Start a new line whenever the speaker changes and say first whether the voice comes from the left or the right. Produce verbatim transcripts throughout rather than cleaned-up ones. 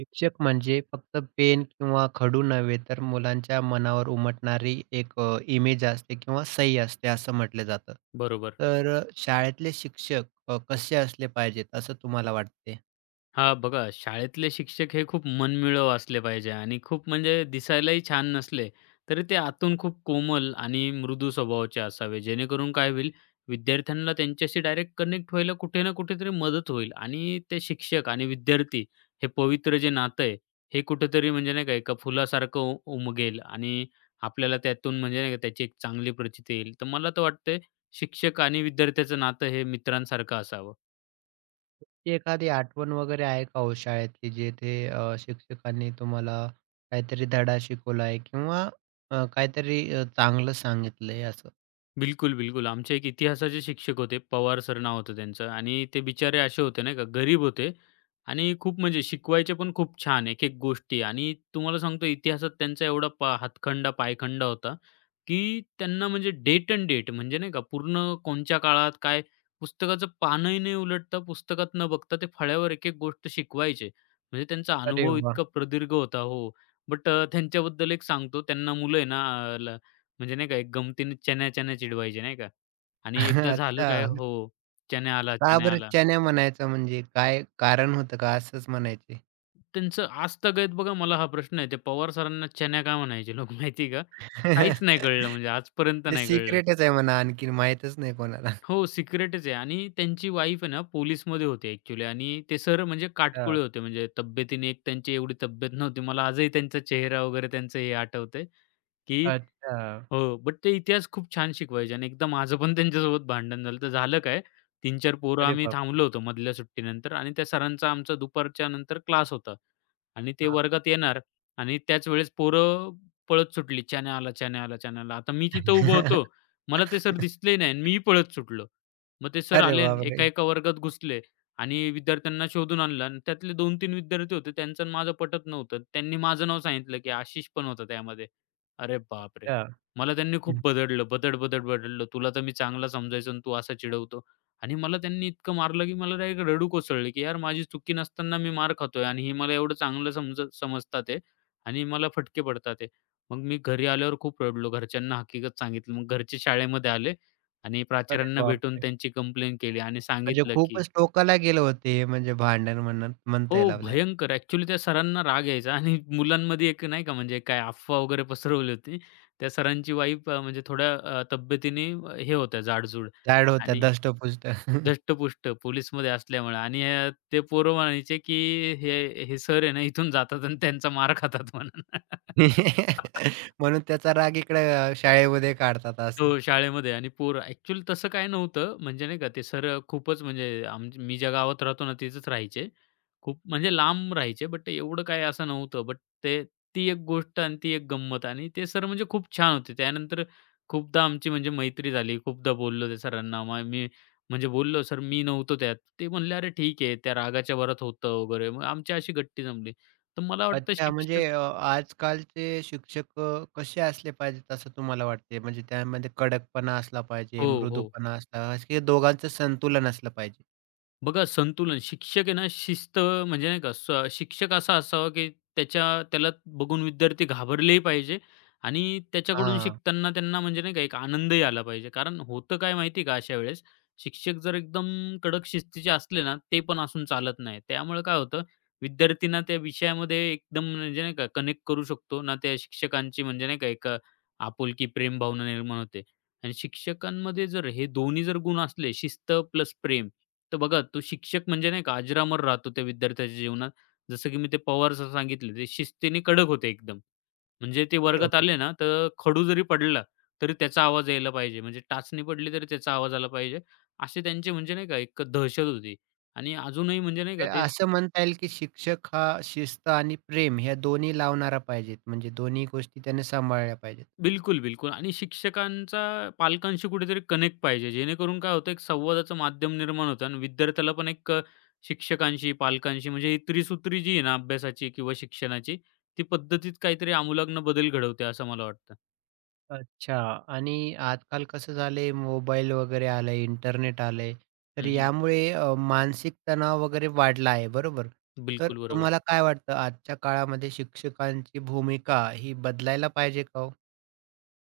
right: शिक्षक म्हणजे फक्त पेन किंवा खडू नव्हे, तर मुलांच्या मनावर उमटणारी एक इमेज असते किंवा सही असते असं म्हटलं जातं.
left: बरोबर.
right: तर अ, शाळेतले शिक्षक अ, कसे असले पाहिजेत असं तुम्हाला वाटते?
left: हां, बघा शाळेतले शिक्षक हे खूप मनमिळाऊ असले पाहिजे आणि खूप म्हणजे दिसायलाही छान नसले, तरी ते आतून खूप कोमल आणि मृदू स्वभावाचे असावे. जेणेकरून काय होईल, विद्यार्थ्यांना त्यांच्याशी डायरेक्ट कनेक्ट व्हायला कुठे ना कुठेतरी मदत होईल आणि ते शिक्षक आणि विद्यार्थी हे पवित्र जे नातं आहे, हे कुठेतरी म्हणजे नाही का एका फुलासारखं उ उमगेल आणि आपल्याला त्यातून म्हणजे नाही का त्याची एक चांगली प्रचिती येईल. तर मला तर वाटतंय शिक्षक आणि विद्यार्थ्याचं नातं हे मित्रांसारखं असावं.
right: ती एखादी आठवण वगैरे आहे का हो शाळेतली जेथे अ, शिक्षकांनी तुम्हाला काहीतरी धडा शिकवलाय किंवा अ, काहीतरी अ, चांगलं सांगितलंय असं?
left: बिलकुल, बिलकुल. आमचे एक इतिहासाचे शिक्षक होते. पवार सर नाव होतं त्यांचं आणि ते बिचारे असे होते नाही का, गरीब होते आणि खूप म्हणजे शिकवायचे पण खूप छान एक-एक गोष्टी आणि तुम्हाला सांगतो इतिहासात त्यांचा एवढा पा हातखंडा, पायखंडा होता, की त्यांना म्हणजे डेट अँड डेट म्हणजे नाही का पूर्ण कोणच्या काळात काय पुस्तकाचं पानही नाही उलटता, पुस्तकात न बघता ते फळ्यावर एक-एक गोष्ट शिकवायचे. म्हणजे त्यांचा
right: अरे
left: अनुभव
right: वाह!
left: इतका प्रदीर्घ होता. हो. बट त्यांच्याबद्दल एक सांगतो त्यांना मुलं आहे ना, म्हणजे नाही का, एक गमतीने चण्या-चण्या चिडवायचे नाही का? आणि एकदा झालं काय
right: अच्छा.
left: हो, चण्या आला,
right: का
left: चण्या
right: बरं
left: आला.
right: चण्या म्हणायचं म्हणजे काय कारण होतं का असंच म्हणायचे?
left: त्यांचं आजतागत बघा मला हा प्रश्न आहे, ते पवार सरांना चण्या का म्हणायचे लोक माहिती का? काहीच नाही कळलं म्हणजे आजपर्यंत
right: ते
left: नाही कळलं.
right: सिक्रेटच आहे म्हणा आणखीन माहीतच नाही कोणाला.
left: हो, सिक्रेटच आहे आणि त्यांची वाईफ आहे ना पोलिसमध्ये होती ॲक्चुअली आणि ते सर म्हणजे
right: अच्छा,
left: काटकुळे होते. म्हणजे तब्येतीने एक त्यांची एवढी तब्येत नव्हती. मला आजही त्यांचा चेहरा वगैरे त्यांचं हे आठवतंय, की
right: अच्छा.
left: हो, बट ते इतिहास खूप छान शिकवायचे आणि एकदा माझं पण त्यांच्यासोबत भांडण झालं. तर झालं काय तीन चार पोरं
right: अरे
left: आम्ही
right: बापरे!
left: थांबलो होतो मधल्या सुट्टीनंतर आणि त्या सरांचा आमचा दुपारच्या नंतर क्लास होता आणि ते
right: हां.
left: वर्गात येणार आणि त्याच वेळेस पोरं पळत सुटली. "चॅने आला, चॅने आला, चॅने आला." आता मी तिथं उभं होतो. मला ते सर दिसले नाही आणि मीही पळत सुटलो. मग ते सर
right: अरे
left: आले आणि
right: बापरे!
left: एका-एका वर्गात घुसले आणि विद्यार्थ्यांना शोधून आणलं आणि त्यातले दोन तीन विद्यार्थी होते त्यांचं आणि माझं पटत नव्हतं. त्यांनी माझं नाव सांगितलं, की आशिष पण होता त्यामध्ये. अरे बापरे!
right: अच्छा.
left: मला त्यांनी खूप
right: हं.
left: बदडलं, बदड-बदड बदडलं. तुला तर मी चांगला समजायचो आणि तू असा चिडवतो. आणि मला त्यांनी इतकं मारलं, की मला डायरेक्ट रडू कोसळले, की यार माझी चुकी नसताना मी मार खातोय आणि हे मला एवढं चांगलं समज समजतात आहे आणि मला फटके पडतात आहे. मग मी घरी आल्यावर खूप रडलो. घरच्यांना हकीकत सांगितलं. मग घरचे शाळेमध्ये आले आणि
right: अरे
left: प्राचार्यांना भेटून
right: बापरे!
left: त्यांची कंप्लेंट केली आणि
right: म्हणजे
left: सांगितलं, की
right: खूपच टोकाला गेलं होतं हे म्हणजे भांडण म्हणत म्हणता
left: हो,
right: येईल आपल्याला.
left: भयंकर. ॲक्चुअली त्या सरांना राग यायचा आणि मुलांमध्ये एक नाही का म्हणजे काय अफवा वगैरे पसरवली होती. त्या सरांची वाईफ अ, म्हणजे थोड्या अ, तब्येतीने अ, हे होत्या जाडजूड
right: जाड होत्या
left: आणि
right: धष्टपुष्ट.
left: धष्टपुष्ट पोलिसमध्ये असल्यामुळे आणि अ, ते पोरं म्हणायचे, की "हे हे सर आहे ना, इथून जातात आणि त्यांचा मार खातात" म्हणून.
right: म्हणून त्याचा राग इकडे शाळेमध्ये काढतात.
left: हो, शाळेमध्ये आणि पोर ॲक्चुअली तसं काही नव्हतं. म्हणजे नाही का ते सर अ, खूपच म्हणजे आम मी ज्या गावात राहतो ना तिथेच राहायचे. खूप म्हणजे लांब राहायचे बट एवढं काही असं नव्हतं. बट ते ती एक गोष्ट आणि ती एक गंमत आणि ते सर म्हणजे खूप छान होते. त्यानंतर खूपदा आमची म्हणजे मैत्री झाली. खूपदा बोललो त्या सरांना. मग मी म्हणजे बोललो, "सर मी नव्हतो त्यात." ते म्हणले, "अरे ठीक आहे, त्या रागाच्या भरात होतं वगैरे." मग आमची अशी गट्टी जमली. तर मला वाटतं
right: अच्छा,
left: शिक्षक
right: म्हणजे अ, आजकालचे शिक्षक अ, कसे असले पाहिजेत असं तुम्हाला वाटते? म्हणजे त्यामध्ये कडकपणा असला पाहिजे,
left: हो, हो.
right: मृदूपणा असला, हे दोघांचं संतुलन असलं पाहिजे.
left: बघा संतुलन. शिक्षक आहे ना शिस्त म्हणजे नाही का, स शिक्षक असा असावा, की त्याच्या त्याला बघून विद्यार्थी घाबरलेही पाहिजे आणि त्याच्याकडून
right: हां,
left: शिकताना त्यांना म्हणजे नाही का एक आनंदही आला पाहिजे. कारण होतं काय माहिती आहे का अशा वेळेस, शिक्षक जर एकदम कडक शिस्तीचे असले ना, ते पण असून चालत नाही. त्यामुळे काय होतं, विद्यार्थ्यांना त्या विषयामध्ये एकदम म्हणजे नाही का कनेक्ट करू शकतो ना त्या शिक्षकांची म्हणजे नाही का एक अ, आपुलकी, प्रेम भावना निर्माण होते. आणि शिक्षकांमध्ये जर हे दोन्ही जर गुण असले शिस्त प्लस प्रेम, तर बघा, तो शिक्षक म्हणजे नाही का अजरामर राहतो त्या विद्यार्थ्याच्या जीवनात. जसं की मी ते पवार सर सांगितले, ते शिस्तीने कडक होते एकदम. म्हणजे ते वर्गात
right: बरोबर.
left: आले ना, तर खडू जरी पडला, तरी त्याचा आवाज यायला पाहिजे. म्हणजे टाचणी पडली, तरी त्याचा आवाज आला पाहिजे. असे त्यांचे म्हणजे नाही का एक दहशत होती आणि अजूनही म्हणजे नाही का
right: ते
left: ते
right: असं म्हणता येईल की शिक्षक हा शिस्त आणि प्रेम ह्या दोन्ही लावणारा पाहिजेत. म्हणजे दोन्ही गोष्टी त्याने सांभाळल्या पाहिजेत.
left: बिलकुल, बिलकुल. आणि शिक्षकांचा पालकांशी कुठेतरी कनेक्ट पाहिजे. जेणेकरून काय होतं, एक संवादाचं माध्यम निर्माण होतं आणि विद्यार्थ्याला पण एक अ, शिक्षकांशी, पालकांशी म्हणजे ही त्रिसूत्री जी आहे ना अभ्यासाची किंवा शिक्षणाची, ती पद्धतीत काहीतरी आमूलाग्न बदल घडवते असं मला वाटतं.
right: अच्छा. आणि आजकाल कसं झालंय, मोबाईल वगैरे आलंय, इंटरनेट आलंय. तर
left: हं, हं.
right: यामुळे अ, मानसिक तणाव वगैरे वाढला आहे, बरोबर? तर
left: बिलकुल बरोबर.
right: तुम्हाला काय वाटतं, आजच्या काळामध्ये शिक्षकांची भूमिका ही बदलायला पाहिजे का हो?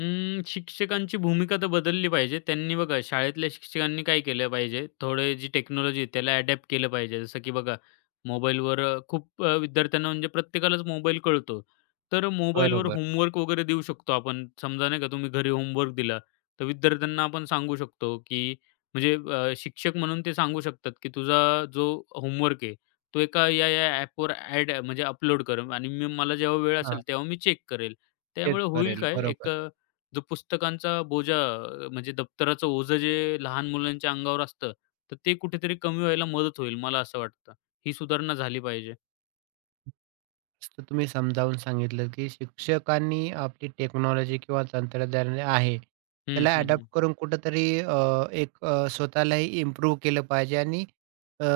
left: अं, शिक्षकांची भूमिका तर बदलली पाहिजे. त्यांनी बघा शाळेतल्या शिक्षकांनी काय केलं पाहिजे, थोडे जी टेक्नॉलॉजी आहे त्याला अडॅप्ट केलं पाहिजे. जसं की बघा मोबाईलवर खूप अ, विद्यार्थ्यांना म्हणजे प्रत्येकालाच मोबाईल कळतो. तर मोबाईलवर
right: बरोबर.
left: होमवर्क वगैरे देऊ शकतो आपण. समजा नाही का तुम्ही घरी होमवर्क दिला, तर विद्यार्थ्यांना आपण सांगू शकतो, की म्हणजे अ, शिक्षक म्हणून ते सांगू शकतात, की तुझा जो होमवर्क आहे तो एका या-या ॲपवर ॲड म्हणजे अपलोड कर आणि मी मला जेव्हा वेळ
right: हां,
left: असेल तेव्हा मी चेक करेल.
right: चेक
left: त्यामुळे होईल
right: करेल,
left: काय एक
right: बरोबर.
left: जो पुस्तकांचा बोजा अ, म्हणजे दप्तराचं ओझं जे लहान मुलांच्या अंगावर असतं, तर ते कुठेतरी कमी व्हायला मदत होईल, मला असं वाटतं. ही सुधारणा झाली पाहिजे.
right: मस्त तुम्ही समजावून सांगितलं, की शिक्षकांनी आपली टेक्नॉलॉजी किंवा तंत्रज्ञान आहे,
left: हं,
right: त्याला
left: हं,
right: अडॉप्ट
left: हं.
right: करून कुठेतरी अ, एक, अ, स्वतःलाही इम्प्रूव्ह केलं पाहिजे आणि अ,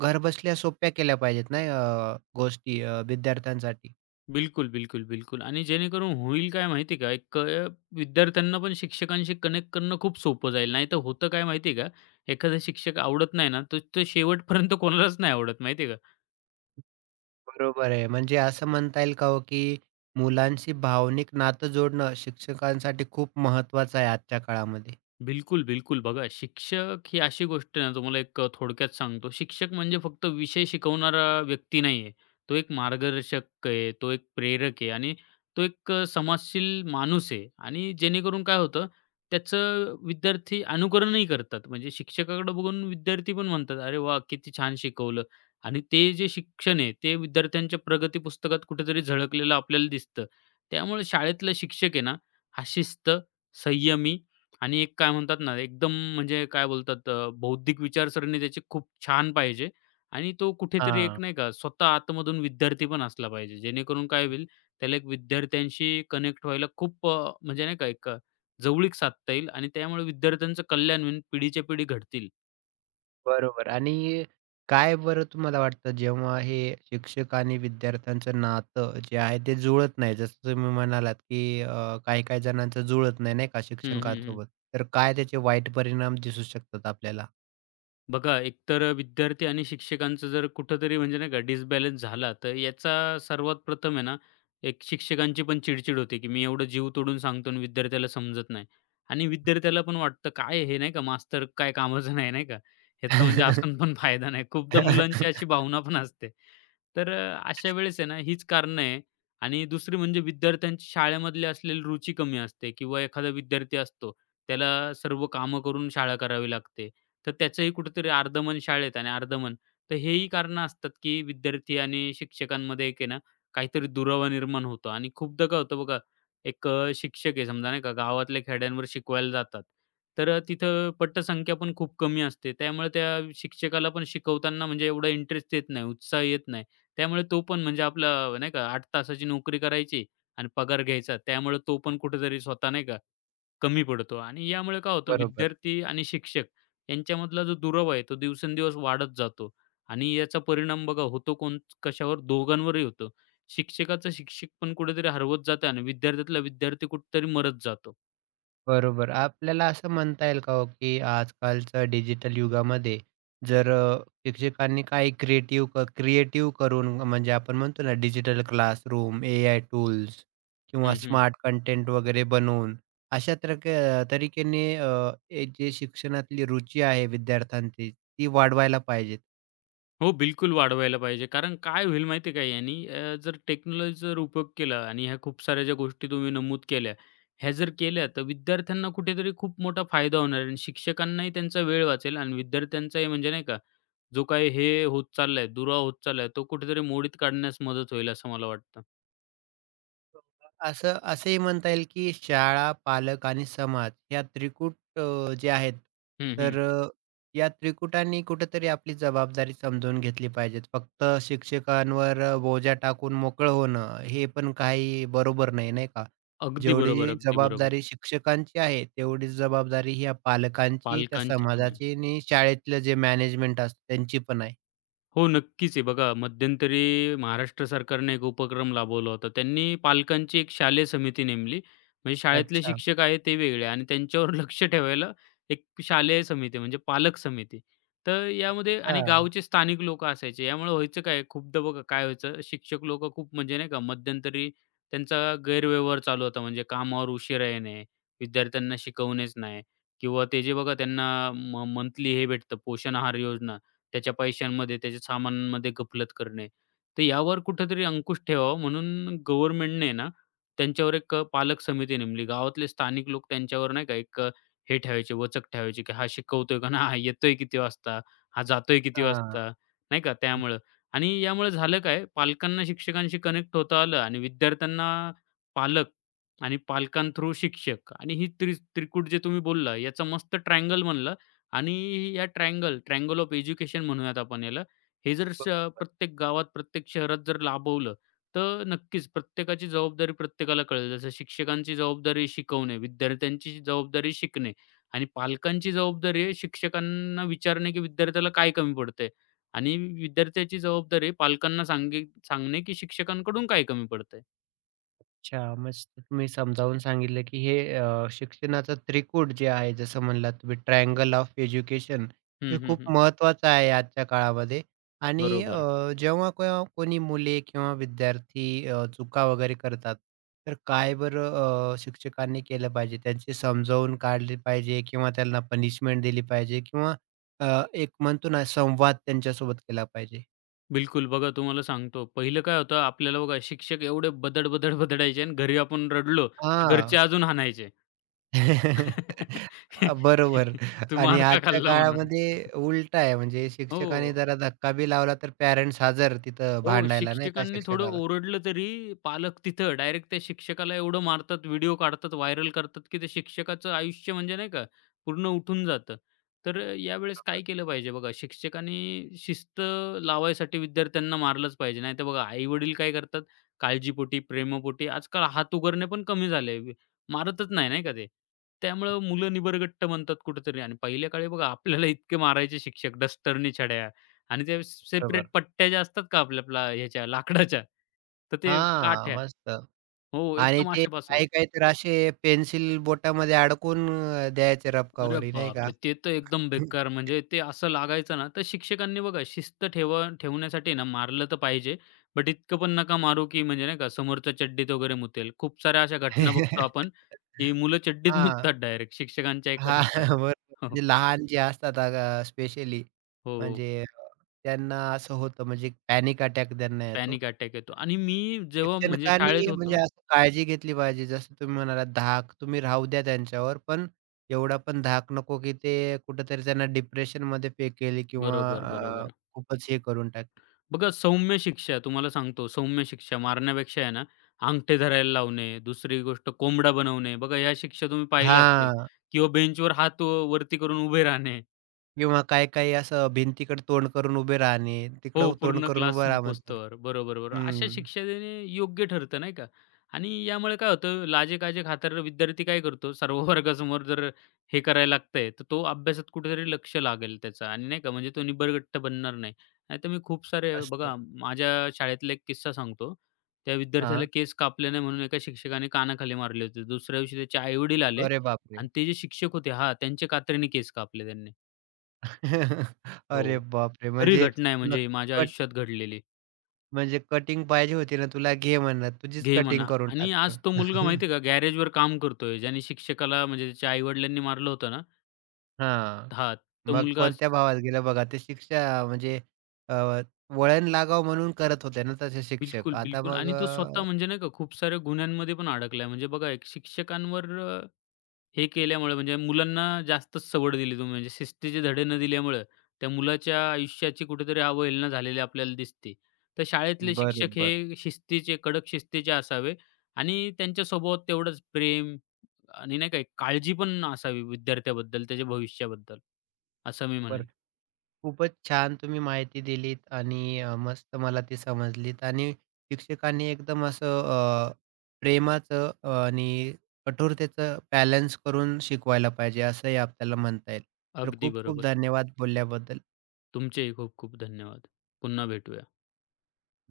right: घरबसल्या सोप्या केल्या पाहिजेत नाही अ, गोष्टी अ, विद्यार्थ्यांसाठी.
left: बिलकुल, बिलकुल, बिलकुल आणि जेणेकरून होईल काय माहिती आहे का, एक अ, विद्यार्थ्यांना पण शिक्षकांशी कनेक्ट करणं खूप सोपं जाईल. नाहीतर होतं काय माहिती आहे का, एखादा शिक्षक आवडत नाही ना, तर तो शेवटपर्यंत कोणालाच नाही आवडत माहिती आहे का?
right: बरोबर आहे. म्हणजे असं म्हणता येईल का हो, की मुलांशी भावनिक नातं जोडणं शिक्षकांसाठी खूप महत्त्वाचं आहे आजच्या काळामध्ये?
left: बिलकुल, बिलकुल. बघा शिक्षक ही अशी गोष्ट आहे ना, तुम्हाला एक अ, थोडक्यात सांगतो. शिक्षक म्हणजे फक्त विषय शिकवणारा व्यक्ती नाहीये. तो एक मार्गदर्शक आहे, तो एक प्रेरक आहे आणि तो एक अ, समाजशील माणूस आहे आणि जेणेकरून काय होतं, त्याचं विद्यार्थी अनुकरणही करतात. म्हणजे शिक्षकाकडे बघून विद्यार्थी पण म्हणतात, "अरे वाह! किती छान शिकवलं." आणि ते जे शिक्षण आहे, ते विद्यार्थ्यांच्या प्रगती पुस्तकात कुठेतरी झळकलेलं आपल्याला दिसतं. त्यामुळे शाळेतला शिक्षक आहे ना, हा शिस्त, संयमी आणि एक काय म्हणतात ना, एकदम म्हणजे काय बोलतात अ, बौद्धिक विचारसरणी त्याची खूप छान पाहिजे आणि तो कुठेतरी एक
right: हां.
left: नाही का स्वतः आतमधून विद्यार्थी पण असला पाहिजे. जेणेकरून काय होईल, त्याला एक विद्यार्थ्यांशी कनेक्ट व्हायला खूप अ, म्हणजे नाही का एक अ, जवळीक साधता येईल आणि त्यामुळे विद्यार्थ्यांचं कल्याण होईल, पिढीच्या पिढी घडतील.
right: बरोबर. आणि काय बरं तुम्हाला वाटतं, जेव्हा हे शिक्षक आणि विद्यार्थ्यांचं नातं जे आहे ते जुळत नाही, जसं तुम्ही म्हणालात की अ, काही काही जणांचं जुळत नाही नाही का
left: हं, हं, हं.
right: शिक्षकांसोबत, तर काय त्याचे वाईट परिणाम दिसू शकतात आपल्याला?
left: बघा, एकतर अ, विद्यार्थी आणि शिक्षकांचं जर कुठेतरी म्हणजे नाही का डिसबॅलन्स झाला, तर याचा सर्वात प्रथम आहे ना, एक शिक्षकांची पण चिडचिड होते, की मी एवढं जीव तोडून सांगतो आणि विद्यार्थ्याला समजत नाही. आणि विद्यार्थ्याला पण वाटतं काय हे नाही का मास्तर काय कामाचं नाही, नाही का? ह्याचा म्हणजे असून पण फायदा नाही. खूपदा मुलांची अशी भावना पण असते. तर अ, अशा वेळेस आहे ना, हीच कारणं आहे. आणि दुसरी म्हणजे विद्यार्थ्यांची शाळेमधली असलेली रुची कमी असते किंवा एखादा विद्यार्थी असतो, त्याला सर्व कामं करून शाळा करावी लागते. तर त्याचंही कुठेतरी अर्धमन शाळेत आणि अर्धमन तर हेही कारणं असतात, की विद्यार्थी आणि शिक्षकांमध्ये एक आहे ना, काहीतरी दुरावा निर्माण होतो आणि खूपदा काय होतं बघा, एक अ, शिक्षक आहे समजा नाही का, गावातल्या खेड्यांवर शिकवायला जातात. तर अ, तिथं पटसंख्या पण खूप कमी असते. त्यामुळे त्या शिक्षकाला पण शिकवताना म्हणजे एवढा इंटरेस्ट येत नाही, उत्साह येत नाही. त्यामुळे तो पण म्हणजे आपला नाही का आठ तासाची नोकरी करायची आणि पगार घ्यायचा. त्यामुळे तो पण कुठेतरी स्वतः नाही का, कमी पडतो आणि यामुळे काय होतं
right: बरोबर.
left: विद्यार्थी आणि शिक्षक यांच्यामधला जो दुरावा आहे तो दिवसेंदिवस वाढत जातो आणि याचा परिणाम बघा होतो कोण कशावर दोघांवरही होतो. शिक्षकाचं शिक्षक पण कुठेतरी हरवत जातं आणि विद्यार्थ्यातला विद्यार्थी कुठेतरी मरत जातो.
right: बरोबर. आपल्याला असं म्हणता येईल का हो, की आजकालच्या डिजिटल युगामध्ये जर अ, शिक्षकांनी काही क्रिएटिव्ह क्रिएटिव्ह करून, म्हणजे आपण म्हणतो ना डिजिटल क्लासरूम, एआय टूल्स किंवा
left: हं, हं.
right: स्मार्ट कंटेंट वगैरे बनवून अशा तरक तरीकेने, अ, हे जे शिक्षणातली रुची आहे विद्यार्थ्यांची ती वाढवायला पाहिजे.
left: हो, बिलकुल वाढवायला पाहिजे. कारण काय होईल माहिती आहे का यानी अ, जर टेक्नॉलॉजीचा जर उपयोग केला आणि ह्या खूप साऱ्या ज्या गोष्टी तुम्ही नमूद केल्या, ह्या जर केल्या तर विद्यार्थ्यांना कुठेतरी खूप मोठा फायदा होणार आहे आणि शिक्षकांनाही त्यांचा वेळ वाचेल आणि विद्यार्थ्यांचाही म्हणजे नाही का जो काही हे होत चाललाय, दुरावा होत चाललाय, तो कुठेतरी मोडीत काढण्यास मदत होईल असं मला वाटतं.
right: असं असंही म्हणता येईल, की शाळा, पालक आणि समाज या त्रिकूट अ, जे आहेत,
left: हं, हं.
right: तर अ, या त्रिकुटांनी कुठेतरी आपली जबाबदारी समजून घेतली पाहिजे. फक्त शिक्षकांवर अ, बोजा टाकून मोकळं होणं हे पण काही बरोबर नाही, नाही का?
left: अगदी बरोबर,
right: जेवढी
left: अगदी बरोबर.
right: जबाबदारी शिक्षकांची आहे, तेवढीच जबाबदारी ह्या पालकांची, त्या
left: पालकांची पण आहे.
right: समाजाची आणि शाळेतलं जे मॅनेजमेंट असतं त्यांची पण आहे.
left: हो, नक्कीच आहे. बघा मध्यंतरी महाराष्ट्र सरकारने एक उपक्रम राबवला होता. त्यांनी पालकांची एक शालेय समिती नेमली. म्हणजे
right: अच्छा,
left: शाळेतले
right: अच्छा.
left: शिक्षक आहेत ते वेगळे आणि त्यांच्यावर लक्ष ठेवायला एक शालेय समिती म्हणजे पालक समिती. तर यामध्ये आणि गावचे स्थानिक लोकं असायचे. यामुळे व्हायचं काय खूपदा बघा काय व्हायचं शिक्षक लोकं खूप म्हणजे नाही का मध्यंतरी त्यांचा गैरव्यवहार चालू होता. म्हणजे कामावर उशिरा येणे, विद्यार्थ्यांना शिकवणेच नाही किंवा ते जे बघा त्यांना मंथली हे भेटतं पोषण आहार योजना त्याच्या पैशांमध्ये, त्याच्या सामानांमध्ये गफलत करणे. तर यावर कुठेतरी अंकुश ठेवावा म्हणून गव्हर्नमेंटने ना, त्यांच्यावर एक अ, पालक समिती नेमली. गावातले स्थानिक लोक त्यांच्यावर नाही का एक अ, हे ठेवायचे, वचक ठेवायचे, की हा शिकवतोय का नाही? हा येतोय किती वाजता? हा जातोय किती
right: हां.
left: वाजता? नाही का त्यामुळं. आणि यामुळे झालं काय? पालकांना शिक्षकांशी कनेक्ट होता आलं आणि विद्यार्थ्यांना पालक आणि पालकां थ्रू शिक्षक आणि ही त्रि त्रिकूट जे तुम्ही बोलला, याचा मस्त ट्रायंगल बनला आणि या ट्रायंगल, ट्रायंगल ऑफ एज्युकेशन म्हणूयात आपण याला. हे जर श प्रत्येक गावात, प्रत्येक शहरात जर लाभवलं, तर नक्कीच प्रत्येकाची जबाबदारी प्रत्येकाला कळेल. जसं शिक्षकांची जबाबदारी शिकवणे, विद्यार्थ्यांची जबाबदारी शिकणे आणि पालकांची जबाबदारी आहे शिक्षकांना विचारणे, की विद्यार्थ्याला काय कमी पडतंय आणि विद्यार्थ्याची जबाबदारी आहे पालकांना सांगे सांगणे, की शिक्षकांकडून काय कमी पडतंय.
right: अच्छा. मस्त तुम्ही समजावून सांगितलं, की हे अ, शिक्षणाचं त्रिकूट जे आहे, जसं म्हणलात तुम्ही ट्रायंगल ऑफ एज्युकेशन,
left: हं,
right: हे
left: हं,
right: खूप
left: हं.
right: महत्त्वाचं आहे आजच्या काळामध्ये. आणि
left: बरोबर.
right: अ, जेव्हा केव्हा कोणी मुले किंवा विद्यार्थी अ, चुका वगैरे करतात, तर काय बरं अ, शिक्षकांनी केलं पाहिजे? त्यांची समजावून काढली पाहिजे किंवा त्यांना पनिशमेंट दिली पाहिजे किंवा अ, एक म्हणतो ना संवाद त्यांच्यासोबत केला पाहिजे?
left: बिलकुल. बघा तुम्हाला सांगतो, पहिलं काय होतं आपल्याला बघा शिक्षक एवढे बदड, बदड बदडायचे आणि घरी आपण रडलो, तर घरचे
right: हां.
left: अजून हाणायचे.
right: अ, बरोबर.
left: तू
right: आणि
left: मार का
right: आजच्या
left: खाल्ला म्हणून.
right: काळामध्ये उलट आहे, म्हणजे
left: हो.
right: शिक्षकाने जरा धक्का बी लावला तर पॅरेंट्स हजर तिथं
left: हो,
right: भांडायला, नाही का,
left: शिक्षकांनी थोडं
right: शिक्षकाला.
left: ओरडलं तरी पालक तिथं डायरेक्ट त्या शिक्षकाला एवढं मारतात, व्हिडिओ काढतात, व्हायरल करतात, की त्या शिक्षकाचं आयुष्य म्हणजे नाही का पूर्ण उठून जातं. तर अ, यावेळेस
right: बरोबर,
left: काय केलं पाहिजे बघा, शिक्षकांनी शिस्त लावायसाठी विद्यार्थ्यांना मारलंच पाहिजे. नाहीतर बघा आई-वडील काय करतात, काळजीपोटी, प्रेमापोटी आजकाल हात उगारणे पण कमी झाले. वि- मारतच नाही, नाही का ते. त्यामुळं मुलं निबरगट्ट बनतात कुठेतरी आणि पहिल्या काळी बघा आपल्याला इतके मारायचे शिक्षक डस्टरनी छड्या. आणि ते सेपरेट
right: बरोबर.
left: पट्ट्या ज्या असतात का आपल्या आपल्या ह्याच्या लाकडाच्या, तर ते
right: हां,
left: काठ्या
right: मस्त.
left: हो,
right: आणि
left: एकदम
right: ते
left: अशा बसवायच्या.
right: काही-काही तर असे पेन्सिल बोटामध्ये अडकवून अ, द्यायचे
left: अरे
right: रबकावरी, नाही का?
left: बापरे! ते तर एकदम बेकार म्हणजे ते असं लागायचं ना, तर शिक्षकांनी बघा शिस्त ठेवा ठेवण्यासाठी ना मारलं तर पाहिजे, बट इतकं पण नका मारू, की म्हणजे नाही का समोरचा चड्डीत वगैरे मुतेल. खूप साऱ्या अशा घटना बघतो आपण, की मुलं चड्डीत
right: हां.
left: मुततात डायरेक्ट शिक्षकांच्या
right: हां,
left: एका धपाट्यात.
right: बरोबर.
left: हो,
right: म्हणजे लहान जे असतात, अ, स्पेशली,
left: हो.
right: म्हणजे अ, त्यांना असं होतं, म्हणजे पॅनिक अटॅक त्यांना येतो.
left: पॅनिक अटॅक येतो आणि मी जेव्हा म्हणजे शाळेत
right: शिक्षकांनी म्हणजे
left: होतो
right: असं काळजी घेतली पाहिजे. जसं तुम्ही म्हणालात धाक तुम्ही राहू द्या त्यांच्यावर, पण एवढा पण धाक नको की ते कुठेतरी त्यांना डिप्रेशनमध्ये फेकेल किंवा
left: बरोबर,
right: अ,
left: बरोबर.
right: खूपच हे करून टाकेल.
left: बघा सौम्य शिक्षा तुम्हाला सांगतो, सौम्य शिक्षा मारण्यापेक्षा आहे ना, अंगठे धरायला लावणे, दुसरी गोष्ट कोंबडा बनवणे. बघा, या शिक्षा तुम्ही पाहिल्या असतील
right: हां.
left: किंवा बेंचवर हात अ, वरती करून उभे राहणे.
right: किंवा काही-काही असं भिंतीकडे तोंड करून उभे राहणे,
left: हो,
right: तिकडं तोंड
left: पूर्ण
right: करून
left: क्लास
right: उभं राहा म्हणतात.
left: संपोस्तवर. बरोबर, बरोबर. अशा
right: हं.
left: शिक्षेने योग्य ठरतं नाही का? आणि यामुळे काय होतं, लाजे-काजे खातर विद्यार्थी काय करतो, सर्व वर्गासमोर जर हे करायला लागतंय, तर तो अभ्यासात कुठेतरी लक्ष लागेल त्याचं आणि नाही का, म्हणजे तो निबरगट्ट बनणार नाही. नाहीतर मी खूप सारे
right: असतं.
left: बघा, माझ्या शाळेतला एक किस्सा सांगतो. त्या विद्यार्थ्याला
right: हां.
left: केस कापले नाही म्हणून एका शिक्षकाने कानाखाली मारले होते. दुसऱ्या दिवशी त्याचे आई आले
right: अरे बापरे!
left: आणि ते जे शिक्षक होते हां, त्यांचे कात्रीने केस कापले त्यांनी. हो,
right: अरे बापरे!
left: खरी
right: म्हणजे
left: घटना आहे
right: तुला
left: म्हणजे ही माझ्या
right: कट
left: आयुष्यात घडलेली.
right: म्हणजे कटिंग पाहिजे होती ना तुला, घे म्हणलं. तुझीच
left: घे म्हणा
right: कटिंग करून
left: आणि आज
right: टाकतो.
left: तो मुलगा माहिती आहे का गॅरेजवर काम करतोय, ज्याने शिक्षकाला म्हणजे त्याच्या आई-वडिलांनी मारलं होतं ना
right: हां.
left: हां, तो
right: मग
left: मुलगा आज
right: कोणत्या भावात गेलं बघा. ते शिक्षा म्हणजे अ, वळण लागावं म्हणून करत होते ना तसे
left: बिलकुल,
right: शिक्षक. आता
left: बिलकुल
right: मग
left: आणि तो स्वतः
right: अ,
left: म्हणजे नाही का खूप साऱ्या गुन्ह्यांमध्ये पण अडकलाय. म्हणजे बघा एक शिक्षकांवर हे केल्यामुळे म्हणजे मुलांना जास्तच सवड दिली तुम्ही म्हणजे शिस्तीचे धडे न दिल्यामुळं त्या मुलाच्या आयुष्याची कुठेतरी अवहेलना झालेली आपल्याला दिसते. तर शाळेतले शिक्षक
right: बरोबर.
left: हे शिस्तीचे, कडक शिस्तीचे असावे आणि त्यांच्या स्वभावात तेवढंच प्रेम आणि नाही का काळजी पण असावी विद्यार्थ्याबद्दल, त्याच्या भविष्याबद्दल, असं मी म्हणेल.
right: बरं. खूपच छान तुम्ही माहिती दिलीत आणि अ, मस्त मला ती समजलीत. आणि शिक्षकांनी एकदम असं अ, प्रेमाचं अ, आणि कठोरतेचं बॅलन्स करून शिकवायला पाहिजे, असंही आपल्याला म्हणता येईल. तर
left: अगदी
right: खूप खूप
left: बरोबर.
right: धन्यवाद बोलल्याबद्दल.
left: तुमचेही खूप खूप धन्यवाद. पुन्हा भेटूया.